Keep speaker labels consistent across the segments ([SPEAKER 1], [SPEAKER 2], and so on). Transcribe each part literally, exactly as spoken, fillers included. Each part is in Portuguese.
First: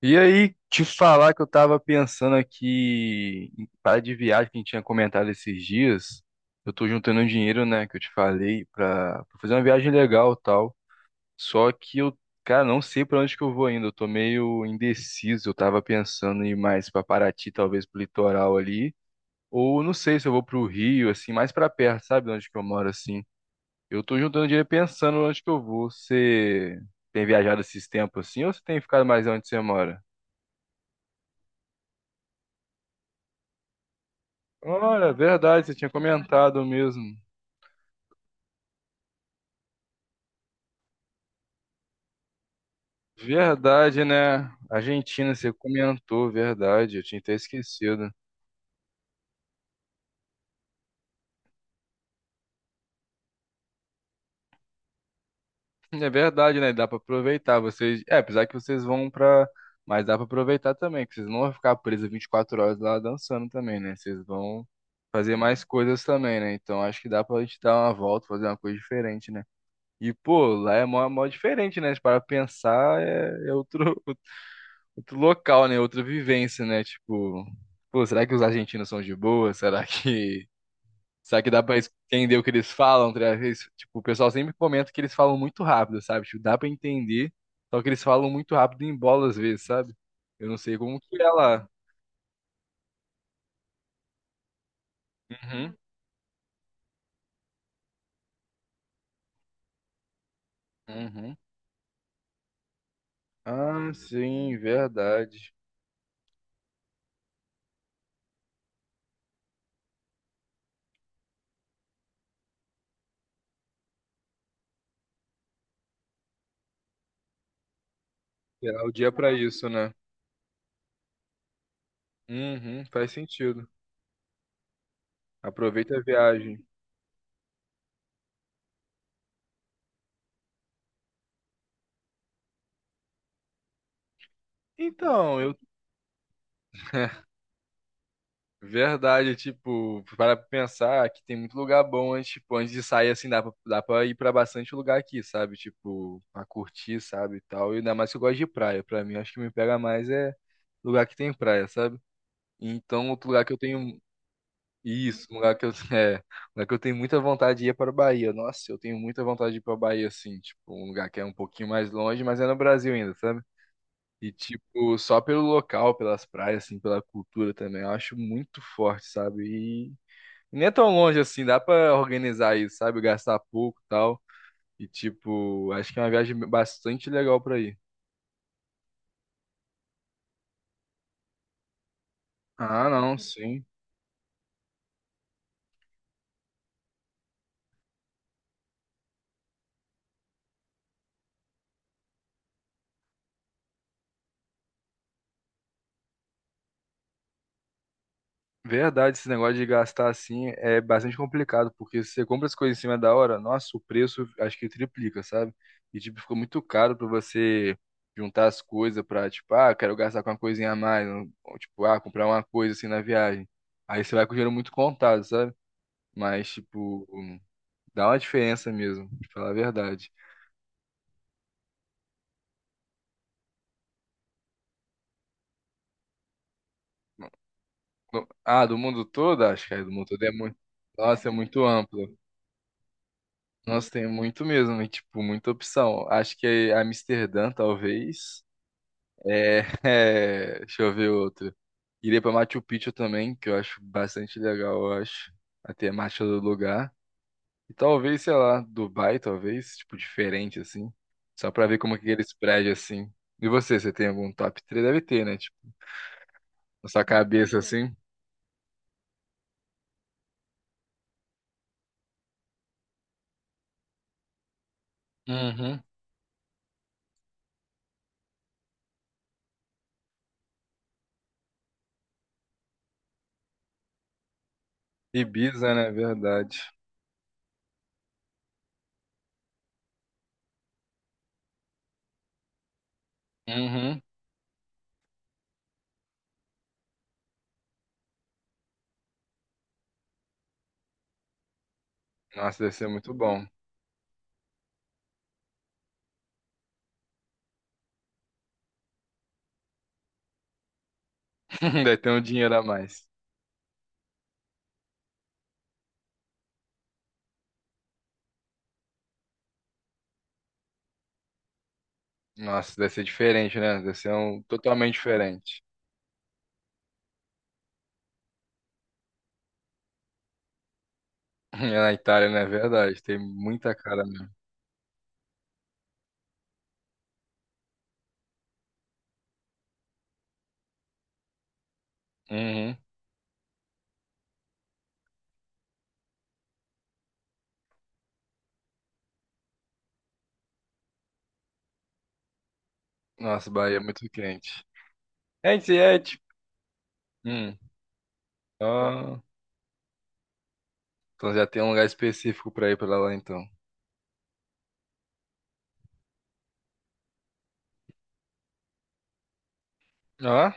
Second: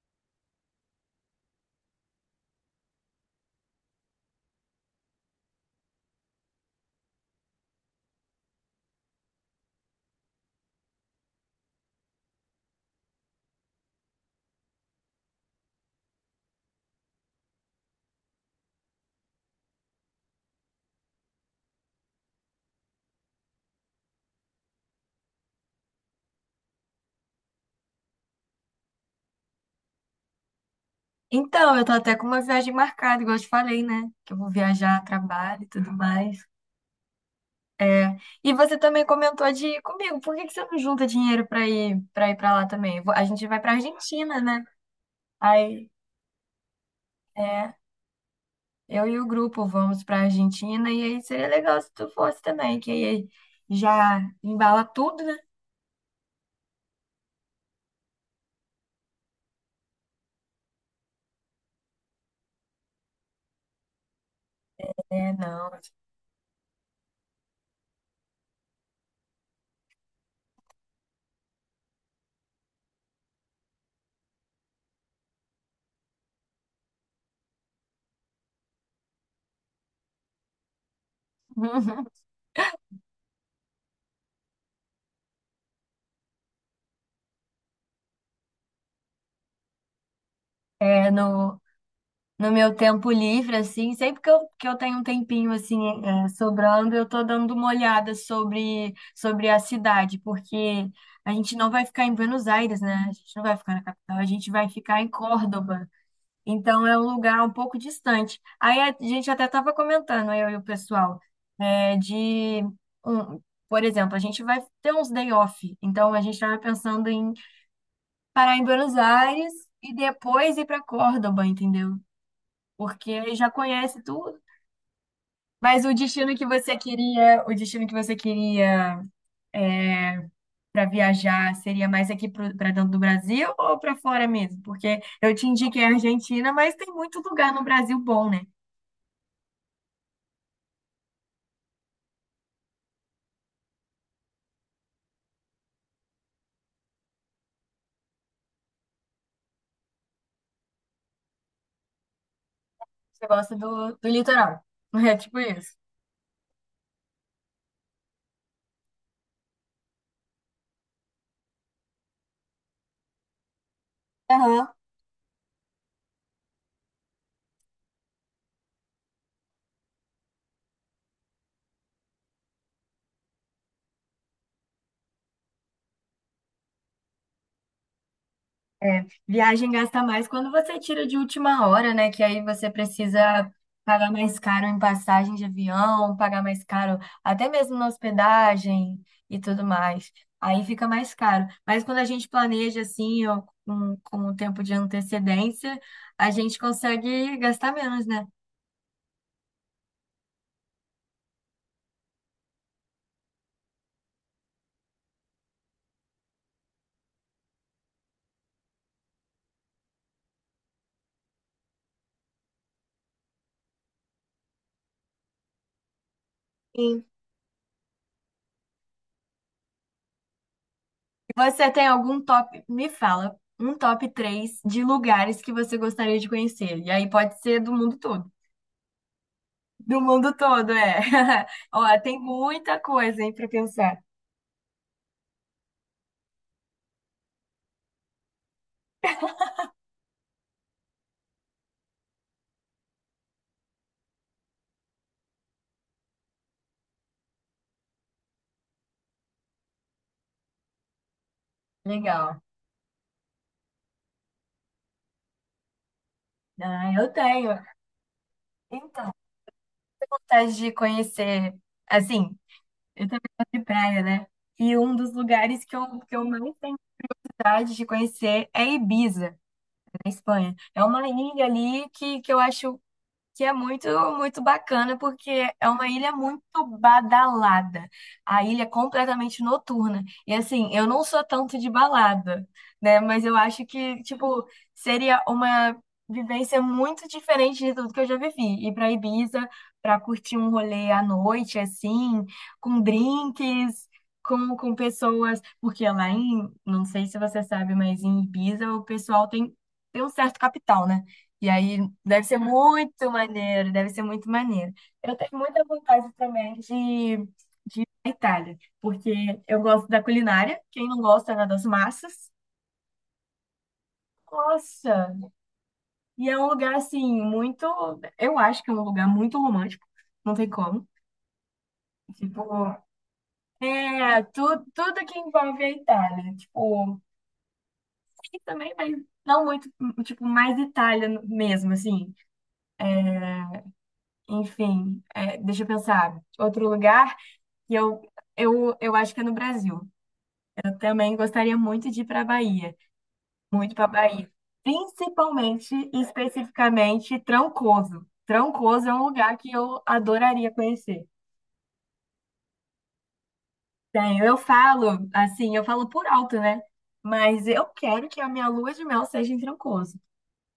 [SPEAKER 1] E aí, te falar que eu tava pensando aqui em parar de viagem que a gente tinha comentado esses dias. Eu tô juntando um dinheiro, né, que eu te falei, pra, pra fazer uma viagem legal e tal. Só que eu, cara, não sei pra onde que eu vou ainda. Eu tô meio indeciso. Eu tava pensando em ir mais pra Paraty, talvez pro litoral ali. Ou não sei se eu vou pro Rio, assim, mais pra perto, sabe, de onde que eu moro, assim. Eu tô juntando dinheiro pensando onde que eu vou. Você tem viajado esses tempos assim ou você tem ficado mais onde você mora?
[SPEAKER 2] Então, eu tô até com uma viagem marcada, igual eu te falei, né? Que eu vou viajar a
[SPEAKER 1] Olha,
[SPEAKER 2] trabalho
[SPEAKER 1] verdade,
[SPEAKER 2] e
[SPEAKER 1] você tinha
[SPEAKER 2] tudo mais.
[SPEAKER 1] comentado mesmo.
[SPEAKER 2] E você também comentou de ir comigo. Por que que você não junta dinheiro pra ir para ir para lá também? Eu vou- A gente vai pra
[SPEAKER 1] Verdade,
[SPEAKER 2] Argentina,
[SPEAKER 1] né?
[SPEAKER 2] né?
[SPEAKER 1] Argentina, você
[SPEAKER 2] Aí,
[SPEAKER 1] comentou, verdade. Eu tinha até
[SPEAKER 2] é,
[SPEAKER 1] esquecido.
[SPEAKER 2] eu e o grupo vamos pra Argentina e aí seria legal se tu fosse também, que aí já embala tudo, né?
[SPEAKER 1] É verdade, né? Dá pra aproveitar. Vocês, é, apesar que vocês vão pra. Mas dá pra aproveitar também, que vocês não vão ficar presos vinte e quatro horas lá dançando também, né? Vocês vão
[SPEAKER 2] É,
[SPEAKER 1] fazer mais
[SPEAKER 2] não.
[SPEAKER 1] coisas também, né? Então acho que dá pra gente dar uma volta, fazer uma coisa diferente, né? E, pô, lá é mó, mó diferente, né? Se parar pra pensar, é, é outro, outro local, né? Outra vivência, né? Tipo, pô, será que os argentinos são de boa? Será que. Será que dá pra entender o que eles falam? Tá ligado? Eles- Tipo, o pessoal sempre comenta que eles falam muito rápido, sabe? Tipo, dá pra entender, só que eles falam muito rápido em bola às vezes, sabe? Eu não sei como
[SPEAKER 2] É,
[SPEAKER 1] que é
[SPEAKER 2] no
[SPEAKER 1] lá.
[SPEAKER 2] no meu tempo livre, assim, sempre que eu, que eu tenho um tempinho,
[SPEAKER 1] Uhum,
[SPEAKER 2] assim, é, sobrando, eu tô dando uma olhada sobre, sobre a cidade, porque a
[SPEAKER 1] uhum.
[SPEAKER 2] gente não vai ficar em Buenos Aires, né? A gente não vai ficar na
[SPEAKER 1] Ah,
[SPEAKER 2] capital, a gente
[SPEAKER 1] sim,
[SPEAKER 2] vai ficar em
[SPEAKER 1] verdade.
[SPEAKER 2] Córdoba. Então, é um lugar um pouco distante. Aí, a gente até tava comentando, eu e o pessoal, é, de... Um, por exemplo, a gente vai ter uns day off, então a gente estava pensando em parar em
[SPEAKER 1] Será o
[SPEAKER 2] Buenos
[SPEAKER 1] dia pra
[SPEAKER 2] Aires
[SPEAKER 1] isso, né?
[SPEAKER 2] e depois ir para Córdoba, entendeu?
[SPEAKER 1] Uhum,
[SPEAKER 2] Porque
[SPEAKER 1] faz
[SPEAKER 2] aí já
[SPEAKER 1] sentido.
[SPEAKER 2] conhece tudo. Mas o
[SPEAKER 1] Aproveita a
[SPEAKER 2] destino que
[SPEAKER 1] viagem.
[SPEAKER 2] você queria, o destino que você queria para viajar seria mais aqui para dentro do Brasil ou para fora mesmo? Porque eu
[SPEAKER 1] Então,
[SPEAKER 2] te
[SPEAKER 1] eu
[SPEAKER 2] indiquei a Argentina, mas tem muito lugar no Brasil bom, né?
[SPEAKER 1] verdade, tipo, para pensar que tem muito lugar bom antes, tipo, antes de sair assim, dá pra, dá pra ir pra bastante lugar aqui, sabe? Tipo, pra curtir, sabe, e tal. E ainda mais que eu gosto de praia. Pra mim, acho que me pega mais é lugar que tem praia, sabe? Então,
[SPEAKER 2] Você
[SPEAKER 1] outro lugar que
[SPEAKER 2] gosta
[SPEAKER 1] eu
[SPEAKER 2] do,
[SPEAKER 1] tenho.
[SPEAKER 2] do litoral. É
[SPEAKER 1] Isso, um
[SPEAKER 2] tipo
[SPEAKER 1] lugar que eu,
[SPEAKER 2] isso.
[SPEAKER 1] é, um lugar que eu tenho muita vontade de ir é para Bahia. Nossa, eu tenho muita vontade de ir para Bahia, assim, tipo, um lugar que é um pouquinho mais longe, mas é no Brasil ainda, sabe? E,
[SPEAKER 2] Aham.
[SPEAKER 1] tipo, só pelo local, pelas praias, assim, pela cultura também, eu acho muito forte, sabe? Nem é tão longe assim, dá pra organizar isso, sabe? Gastar pouco e tal. E, tipo, acho que é uma viagem bastante legal pra ir.
[SPEAKER 2] É, viagem gasta mais quando você tira de última hora, né? Que aí você
[SPEAKER 1] Ah, não,
[SPEAKER 2] precisa
[SPEAKER 1] sim.
[SPEAKER 2] pagar mais caro em passagem de avião, pagar mais caro até mesmo na hospedagem e tudo mais. Aí fica mais caro. Mas quando a gente planeja assim, ou com, com um tempo de antecedência, a gente consegue gastar menos, né?
[SPEAKER 1] Verdade, esse negócio de gastar assim é bastante complicado, porque se você compra as coisas em cima da hora, nossa, o preço acho que triplica, sabe? E, tipo, ficou muito caro pra você juntar as coisas pra, tipo, ah, quero gastar com uma coisinha a mais, ou, tipo, ah, comprar uma coisa assim na viagem. Aí você vai com o dinheiro muito contado, sabe? Mas,
[SPEAKER 2] Sim.
[SPEAKER 1] tipo, dá uma diferença mesmo, pra falar a verdade.
[SPEAKER 2] Você tem algum top? Me fala, um top três de lugares que você gostaria de conhecer. E aí pode ser do mundo
[SPEAKER 1] No-
[SPEAKER 2] todo.
[SPEAKER 1] Ah, do mundo todo? Acho que é do
[SPEAKER 2] Do
[SPEAKER 1] mundo todo é
[SPEAKER 2] mundo
[SPEAKER 1] muito.
[SPEAKER 2] todo, é.
[SPEAKER 1] Nossa, é muito
[SPEAKER 2] Ó,
[SPEAKER 1] amplo.
[SPEAKER 2] tem muita coisa, hein, para
[SPEAKER 1] Nossa,
[SPEAKER 2] pensar.
[SPEAKER 1] tem muito mesmo, e, tipo, muita opção. Acho que é Amsterdã, talvez. É, é, deixa eu ver outro. Iria pra Machu Picchu também, que eu acho bastante legal, eu acho. A temática do lugar. E talvez, sei lá, Dubai, talvez, tipo, diferente, assim. Só pra ver como que eles
[SPEAKER 2] Legal.
[SPEAKER 1] prédios, assim. E você, você tem algum top três? Deve ter, né? Tipo, na
[SPEAKER 2] Ah,
[SPEAKER 1] sua
[SPEAKER 2] eu
[SPEAKER 1] cabeça,
[SPEAKER 2] tenho.
[SPEAKER 1] assim.
[SPEAKER 2] Então, vontade de conhecer. Assim, eu também gosto de praia, né? E um dos lugares que
[SPEAKER 1] Uhum.
[SPEAKER 2] eu, que eu mais tenho vontade de conhecer é Ibiza, na Espanha. É uma ilha ali que, que eu acho que é muito, muito bacana, porque é
[SPEAKER 1] Ibiza,
[SPEAKER 2] uma
[SPEAKER 1] né?
[SPEAKER 2] ilha muito
[SPEAKER 1] Verdade.
[SPEAKER 2] badalada. A ilha é completamente noturna. E assim, eu não sou tanto de balada, né? Mas eu acho
[SPEAKER 1] Uhum.
[SPEAKER 2] que, tipo, seria uma vivência muito diferente de tudo que eu já vivi. Ir pra Ibiza pra curtir um rolê à noite, assim,
[SPEAKER 1] Nossa, deve
[SPEAKER 2] com
[SPEAKER 1] ser muito bom.
[SPEAKER 2] drinks. Com, com pessoas, porque lá em, não sei se você sabe, mas em Ibiza o pessoal tem, tem um certo capital, né? E aí
[SPEAKER 1] Deve ter um
[SPEAKER 2] deve ser
[SPEAKER 1] dinheiro a mais.
[SPEAKER 2] muito maneiro, deve ser muito maneiro. Eu tenho muita vontade também de ir à Itália, porque eu gosto da culinária, quem não gosta, né, das massas.
[SPEAKER 1] Nossa, deve ser diferente, né? Deve ser um totalmente
[SPEAKER 2] Nossa!
[SPEAKER 1] diferente.
[SPEAKER 2] E é um lugar assim muito, eu acho que é um lugar muito romântico, não tem como.
[SPEAKER 1] É na Itália, né é
[SPEAKER 2] Tipo,
[SPEAKER 1] verdade? Tem muita cara
[SPEAKER 2] é,
[SPEAKER 1] mesmo.
[SPEAKER 2] tu, tudo que envolve a Itália, tipo, e também, mas não muito, tipo, mais Itália mesmo, assim.
[SPEAKER 1] Uhum.
[SPEAKER 2] Enfim, é, deixa eu pensar. Outro lugar. E eu, eu, eu acho que é no Brasil. Eu também gostaria muito de ir para a Bahia,
[SPEAKER 1] Nossa,
[SPEAKER 2] muito
[SPEAKER 1] Bahia é
[SPEAKER 2] para a
[SPEAKER 1] muito
[SPEAKER 2] Bahia.
[SPEAKER 1] quente. É, isso
[SPEAKER 2] Principalmente,
[SPEAKER 1] aí, é,
[SPEAKER 2] e
[SPEAKER 1] tipo...
[SPEAKER 2] especificamente,
[SPEAKER 1] Hum.
[SPEAKER 2] Trancoso. Trancoso é um
[SPEAKER 1] Ó,
[SPEAKER 2] lugar que eu adoraria conhecer.
[SPEAKER 1] então já tem um lugar específico pra ir pra lá, então.
[SPEAKER 2] Bem, eu falo, assim, eu falo por alto, né? Mas eu quero que a minha lua de mel seja em Trancoso.
[SPEAKER 1] Ó,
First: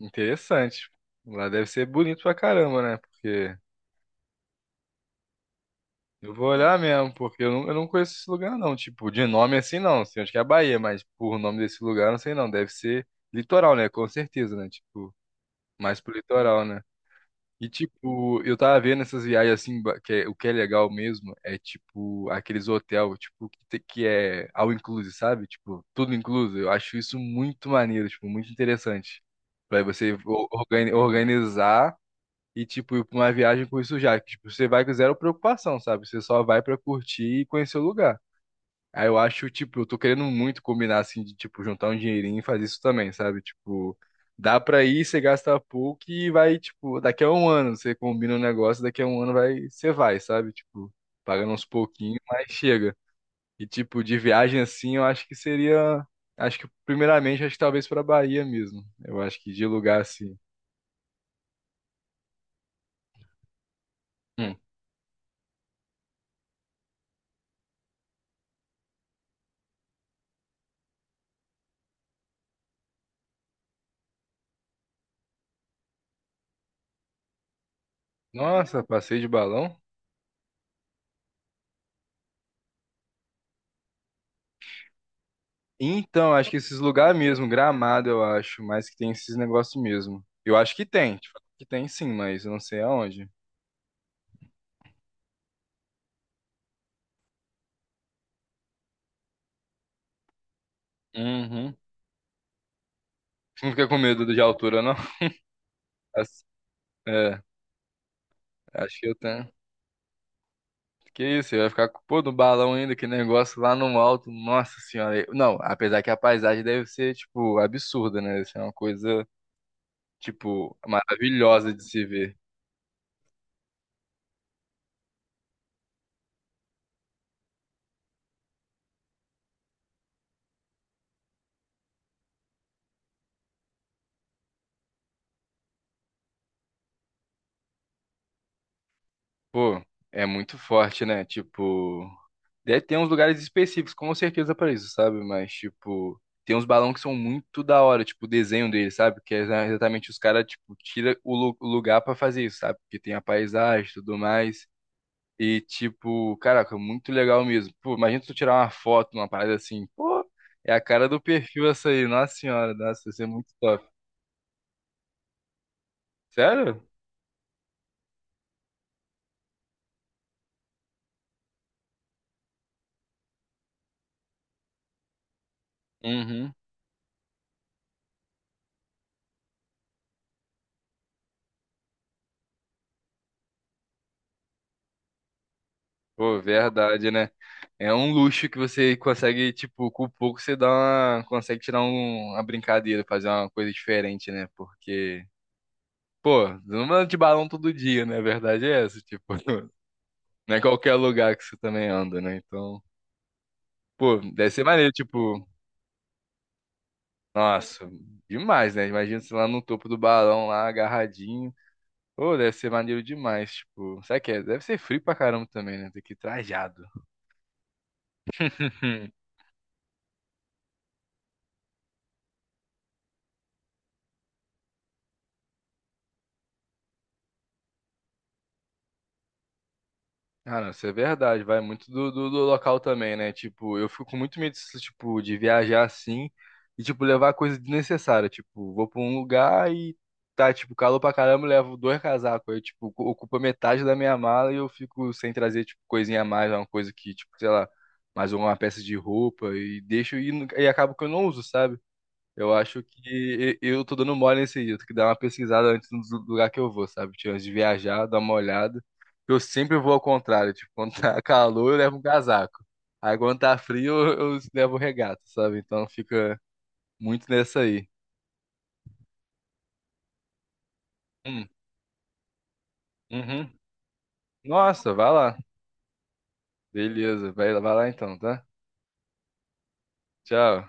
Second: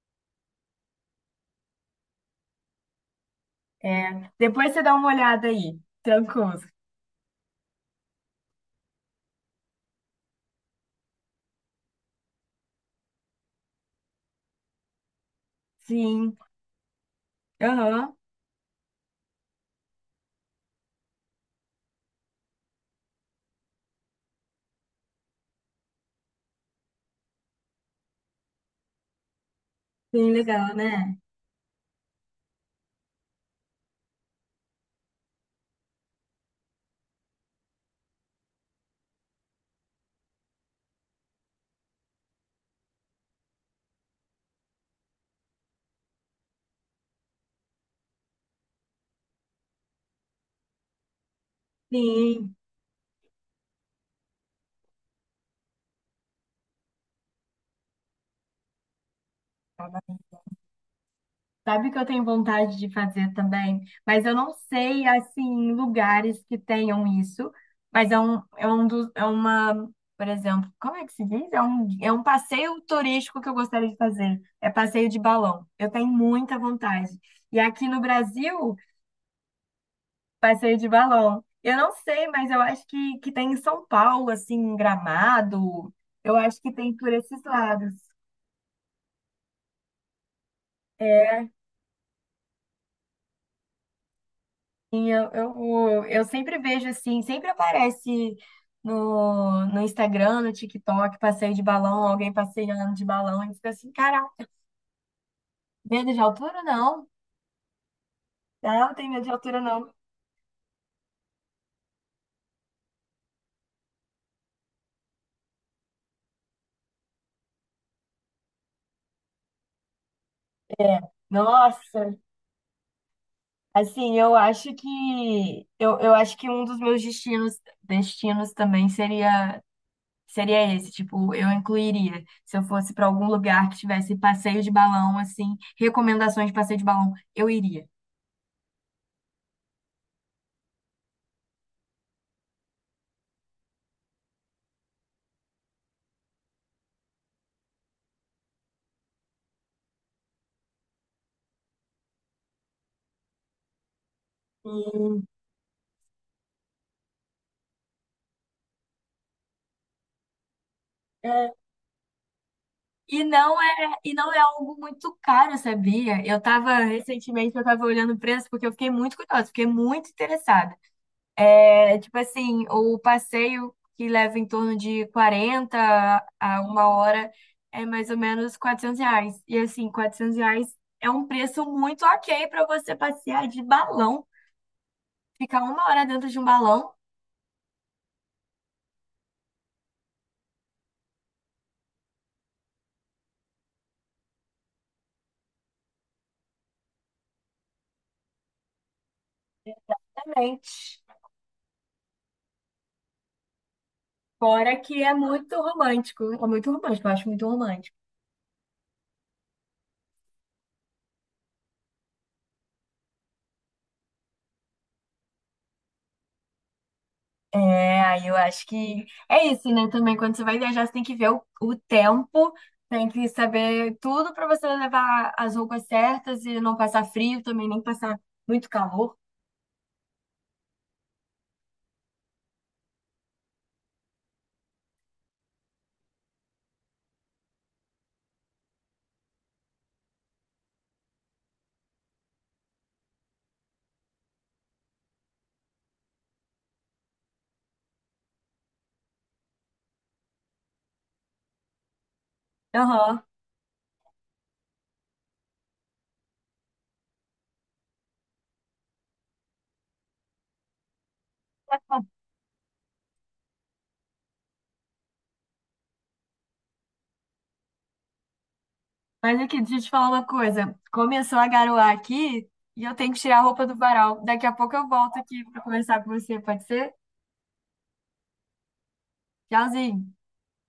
[SPEAKER 1] interessante. Lá deve ser bonito pra caramba, né? Porque
[SPEAKER 2] É, depois você dá uma olhada aí.
[SPEAKER 1] eu vou
[SPEAKER 2] Trancoso.
[SPEAKER 1] olhar mesmo, porque eu não, eu não conheço esse lugar, não. Tipo, de nome assim, não. Sei onde que é a Bahia, mas por nome desse lugar, não sei não. Deve ser litoral, né? Com certeza, né? Tipo, mais pro
[SPEAKER 2] Sim.
[SPEAKER 1] litoral, né? E,
[SPEAKER 2] Aham.
[SPEAKER 1] tipo, eu tava vendo essas viagens assim, ba- que é- o que é legal mesmo é, tipo, aqueles hotel, tipo, que, te- que é all inclusive, sabe? Tipo, tudo incluso. Eu acho isso muito maneiro, tipo, muito interessante. Pra você
[SPEAKER 2] Sim,
[SPEAKER 1] o-
[SPEAKER 2] legal,
[SPEAKER 1] organi-
[SPEAKER 2] né?
[SPEAKER 1] organizar e, tipo, ir pra uma viagem com isso já. Que, tipo, você vai com zero preocupação, sabe? Você só vai pra curtir e conhecer o lugar. Aí eu acho, tipo, eu tô querendo muito combinar, assim, de, tipo, juntar um dinheirinho e fazer isso também, sabe? Tipo, dá pra ir, você gasta pouco e vai, tipo, daqui a um ano você combina um negócio, daqui a um ano vai, você vai, sabe? Tipo, pagando uns pouquinhos, mas
[SPEAKER 2] Sim.
[SPEAKER 1] chega. E, tipo, de viagem assim, eu acho que seria. Acho que, primeiramente, acho que talvez pra Bahia mesmo. Eu acho que de lugar assim.
[SPEAKER 2] Sabe o que eu tenho vontade de fazer também? Mas eu não
[SPEAKER 1] Hum.
[SPEAKER 2] sei, assim, lugares que tenham isso. Mas é um, é um dos, é uma, por exemplo, como é que se diz? É um, é um passeio turístico que eu gostaria de fazer. É passeio de balão. Eu tenho muita vontade. E aqui no Brasil,
[SPEAKER 1] Nossa, passeio de balão?
[SPEAKER 2] passeio de balão. Eu não sei, mas eu acho que, que tem em São Paulo, assim, em Gramado.
[SPEAKER 1] Então,
[SPEAKER 2] Eu
[SPEAKER 1] acho que
[SPEAKER 2] acho que
[SPEAKER 1] esses
[SPEAKER 2] tem por
[SPEAKER 1] lugares
[SPEAKER 2] esses
[SPEAKER 1] mesmo,
[SPEAKER 2] lados.
[SPEAKER 1] Gramado, eu acho, mas que tem esses negócios mesmo. Eu acho que tem,
[SPEAKER 2] É,
[SPEAKER 1] tipo, que tem sim, mas eu não sei aonde.
[SPEAKER 2] Sim, eu, eu, eu sempre vejo assim, sempre aparece no, no Instagram, no TikTok, passeio de
[SPEAKER 1] Uhum.
[SPEAKER 2] balão, alguém passeando de balão, e
[SPEAKER 1] Você
[SPEAKER 2] fica
[SPEAKER 1] não fica
[SPEAKER 2] assim,
[SPEAKER 1] com medo de
[SPEAKER 2] caraca,
[SPEAKER 1] altura, não?
[SPEAKER 2] medo de
[SPEAKER 1] As-
[SPEAKER 2] altura? Não.
[SPEAKER 1] É,
[SPEAKER 2] Ah, não,
[SPEAKER 1] acho que
[SPEAKER 2] tem
[SPEAKER 1] eu
[SPEAKER 2] medo de
[SPEAKER 1] tenho.
[SPEAKER 2] altura, não.
[SPEAKER 1] Que isso, você vai ficar com pô, no balão ainda, que negócio lá no alto, nossa senhora. Eu- Não, apesar que a paisagem deve ser, tipo, absurda, né? Deve ser uma coisa, tipo, maravilhosa de se
[SPEAKER 2] Nossa,
[SPEAKER 1] ver.
[SPEAKER 2] assim, eu acho que eu, eu acho que um dos meus destinos, destinos também seria seria esse, tipo, eu incluiria, se eu fosse para algum lugar que tivesse passeio de balão, assim, recomendações de passeio de balão, eu iria.
[SPEAKER 1] Pô, é muito forte, né? Tipo. Deve ter uns lugares específicos, com certeza, pra isso, sabe? Mas, tipo, tem uns balões que são muito da hora, tipo, o desenho deles, sabe? Que é exatamente os caras, tipo, tira o lu- o lugar pra fazer isso, sabe? Porque tem a paisagem e tudo mais.
[SPEAKER 2] E,
[SPEAKER 1] E, tipo, caraca, muito legal mesmo. Pô, imagina tu tirar uma foto, uma parada assim. Pô, é a cara do
[SPEAKER 2] é,
[SPEAKER 1] perfil essa aí, nossa senhora, nossa, isso
[SPEAKER 2] E
[SPEAKER 1] é muito
[SPEAKER 2] não
[SPEAKER 1] top.
[SPEAKER 2] é, e não é algo muito caro, sabia? Eu tava,
[SPEAKER 1] Sério?
[SPEAKER 2] recentemente, eu tava olhando o preço porque eu fiquei muito curiosa, fiquei muito interessada. É, tipo assim, o passeio que leva em torno de quarenta
[SPEAKER 1] Uhum.
[SPEAKER 2] a uma hora é mais ou menos quatrocentos reais. E assim, quatrocentos reais é um preço muito ok para você passear de balão, ficar uma hora dentro de
[SPEAKER 1] Pô,
[SPEAKER 2] um balão,
[SPEAKER 1] verdade, né? É um luxo que você consegue, tipo, com pouco você dá uma, consegue tirar um- uma brincadeira, fazer uma coisa diferente, né? Porque, pô, você não anda de balão todo dia, né? A verdade é essa, tipo, não é qualquer
[SPEAKER 2] realmente.
[SPEAKER 1] lugar que você também anda, né? Então, pô, deve ser
[SPEAKER 2] Fora
[SPEAKER 1] maneiro,
[SPEAKER 2] que é
[SPEAKER 1] tipo,
[SPEAKER 2] muito romântico, é muito romântico, eu acho muito
[SPEAKER 1] nossa,
[SPEAKER 2] romântico.
[SPEAKER 1] demais, né? Imagina você lá no topo do balão, lá agarradinho. Pô, deve ser maneiro demais, tipo, sabe que é? Deve ser frio pra caramba também, né? Tem que ir trajado.
[SPEAKER 2] É, aí eu acho que é isso, né? Também quando você vai viajar, você tem que ver o, o tempo, tem que saber tudo para você levar as roupas certas e não passar frio também, nem passar muito calor.
[SPEAKER 1] Ah, não, isso é verdade, vai muito do, do, do local também, né? Tipo, eu fico com muito medo, tipo, de viajar assim e, tipo, levar coisa desnecessária. Tipo, vou pra um lugar e tá, tipo, calor pra caramba, eu levo dois casacos. Aí, tipo, ocu- ocupa metade da minha mala e eu fico sem trazer, tipo, coisinha a mais, uma coisa que, tipo, sei lá, mais uma peça de roupa e deixo e, nu- e acabo que eu não uso, sabe? Eu acho
[SPEAKER 2] Aham.
[SPEAKER 1] que e- eu tô dando mole nesse dia. Eu tenho que dar uma pesquisada antes do lugar que eu vou, sabe? Tipo, antes de viajar, dar uma olhada. Eu sempre vou ao contrário. Tipo, quando tá calor, eu levo um casaco. Aí quando tá frio, eu, eu levo regata, sabe? Então fica muito nessa aí.
[SPEAKER 2] Mas aqui, deixa eu te falar uma coisa. Começou a
[SPEAKER 1] Hum,
[SPEAKER 2] garoar aqui e eu tenho que tirar a
[SPEAKER 1] uhum.
[SPEAKER 2] roupa do varal. Daqui a pouco eu
[SPEAKER 1] Nossa, vai
[SPEAKER 2] volto
[SPEAKER 1] lá.
[SPEAKER 2] aqui para conversar com você, pode ser?
[SPEAKER 1] Beleza, vai, vai lá então, tá?
[SPEAKER 2] Tchauzinho.
[SPEAKER 1] Tchau.